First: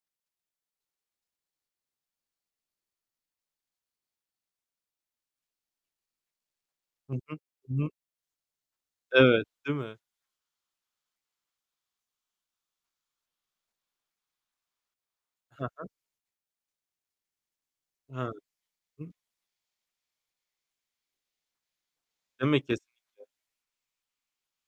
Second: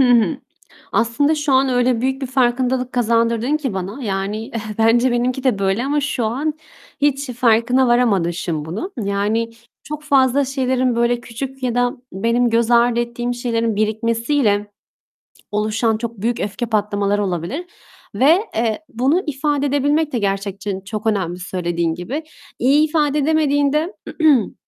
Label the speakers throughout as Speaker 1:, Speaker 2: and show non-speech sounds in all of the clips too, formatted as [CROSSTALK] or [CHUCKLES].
Speaker 1: Hı hı. Aslında şu an öyle büyük bir farkındalık kazandırdın ki bana. Yani, [CHUCKLES] bence benimki de böyle ama şu an
Speaker 2: Hı
Speaker 1: hiç
Speaker 2: hı, ı
Speaker 1: farkına
Speaker 2: hı.
Speaker 1: varamamışım bunun.
Speaker 2: Evet,
Speaker 1: Yani
Speaker 2: değil mi?
Speaker 1: çok fazla şeylerin böyle küçük ya da benim göz ardı ettiğim şeylerin birikmesiyle
Speaker 2: He he.
Speaker 1: oluşan çok büyük öfke patlamaları olabilir
Speaker 2: He. Hı.
Speaker 1: ve, eee, bunu ifade edebilmek de gerçekten çok önemli söylediğin gibi.
Speaker 2: Değil mi?
Speaker 1: İyi ifade
Speaker 2: Kesinlikle.
Speaker 1: edemediğinde [CLEARS THROAT]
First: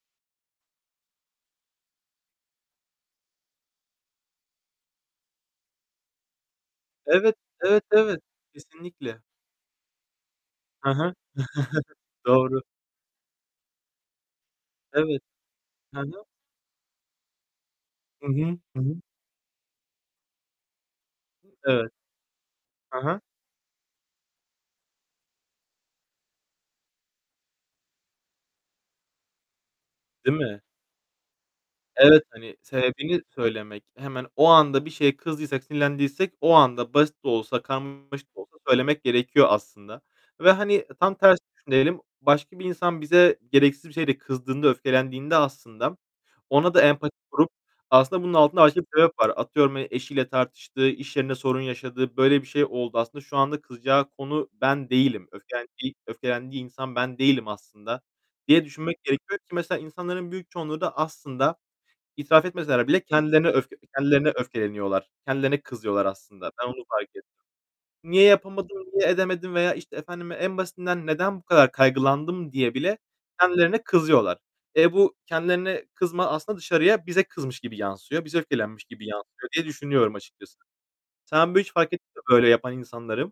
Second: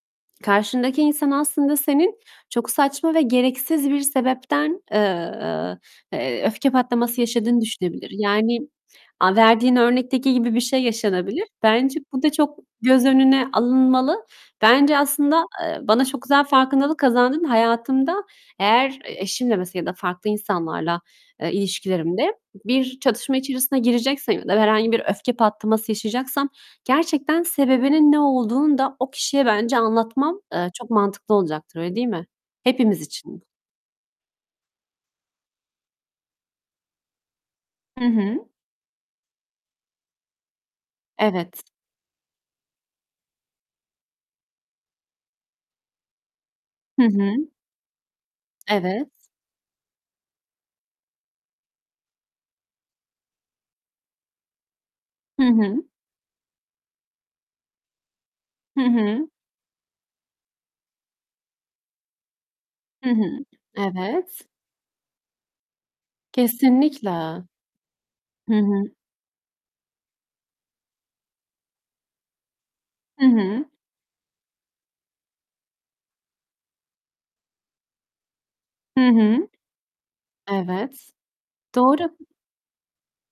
Speaker 1: karşındaki insan aslında senin çok saçma ve gereksiz bir sebepten, eee, eee, öfke patlaması
Speaker 2: Evet.
Speaker 1: yaşadığını
Speaker 2: Evet,
Speaker 1: düşünebilir.
Speaker 2: evet.
Speaker 1: Yani,
Speaker 2: Kesinlikle.
Speaker 1: aaa, verdiğin örnekteki gibi bir şey
Speaker 2: Hı hı.
Speaker 1: yaşanabilir.
Speaker 2: [CHUCKLES]
Speaker 1: Bence bu da çok
Speaker 2: Doğru.
Speaker 1: göz önüne alınmalı. Bence
Speaker 2: Evet.
Speaker 1: aslında, eee,
Speaker 2: He
Speaker 1: bana çok
Speaker 2: he.
Speaker 1: güzel farkındalık kazandırdın. Hayatımda
Speaker 2: Hı hı, hı hı.
Speaker 1: eğer eşimle mesela ya da farklı insanlarla, eee,
Speaker 2: Evet.
Speaker 1: ilişkilerimde bir
Speaker 2: Hı hı.
Speaker 1: çatışma içerisine gireceksem ya da herhangi bir öfke patlaması yaşayacaksam gerçekten sebebinin ne olduğunu da o kişiye bence
Speaker 2: Değil
Speaker 1: anlatmam,
Speaker 2: mi?
Speaker 1: eee, çok mantıklı olacaktır. Öyle değil
Speaker 2: Evet,
Speaker 1: mi?
Speaker 2: hani,
Speaker 1: Hepimiz
Speaker 2: sebebini
Speaker 1: için [UNINTELLIGIBLE]
Speaker 2: söylemek. Hemen o anda bir şeye kızdıysak, sinirlendiysek o anda basit de olsa
Speaker 1: Hı
Speaker 2: karmaşık da
Speaker 1: hı.
Speaker 2: olsa söylemek gerekiyor aslında. Ve, hani, tam tersi
Speaker 1: Evet.
Speaker 2: düşünelim; başka bir insan bize gereksiz bir şeyde kızdığında, öfkelendiğinde aslında ona da
Speaker 1: Hı
Speaker 2: empati
Speaker 1: hı.
Speaker 2: kurup, "Aslında bunun altında başka bir
Speaker 1: Evet.
Speaker 2: sebep var." Atıyorum, hani, eşiyle tartıştı, iş yerinde sorun yaşadı, böyle bir şey oldu. "Aslında şu anda kızacağı konu ben değilim,
Speaker 1: Hı hı.
Speaker 2: öfkelendiği öfkelendiği insan ben değilim aslında." diye
Speaker 1: Hı
Speaker 2: düşünmek
Speaker 1: hı.
Speaker 2: gerekiyor, ki mesela insanların büyük çoğunluğu da aslında itiraf etmeseler bile
Speaker 1: Hı hı.
Speaker 2: kendilerine öfke kendilerine
Speaker 1: Evet.
Speaker 2: öfkeleniyorlar, kendilerine kızıyorlar aslında. Ben onu fark
Speaker 1: Kesinlikle.
Speaker 2: ettim. "Niye
Speaker 1: Hı
Speaker 2: yapamadım,
Speaker 1: hı.
Speaker 2: niye edemedim?" veya, işte, efendim, en basitinden, "Neden bu kadar kaygılandım?" diye bile
Speaker 1: Hı hı.
Speaker 2: kendilerine kızıyorlar. E, bu kendilerine kızma aslında dışarıya bize kızmış gibi yansıyor, bize öfkelenmiş gibi
Speaker 1: Hı hı.
Speaker 2: yansıyor diye düşünüyorum açıkçası.
Speaker 1: Evet,
Speaker 2: Sen bu hiç fark ettin
Speaker 1: doğru.
Speaker 2: mi, böyle yapan insanları?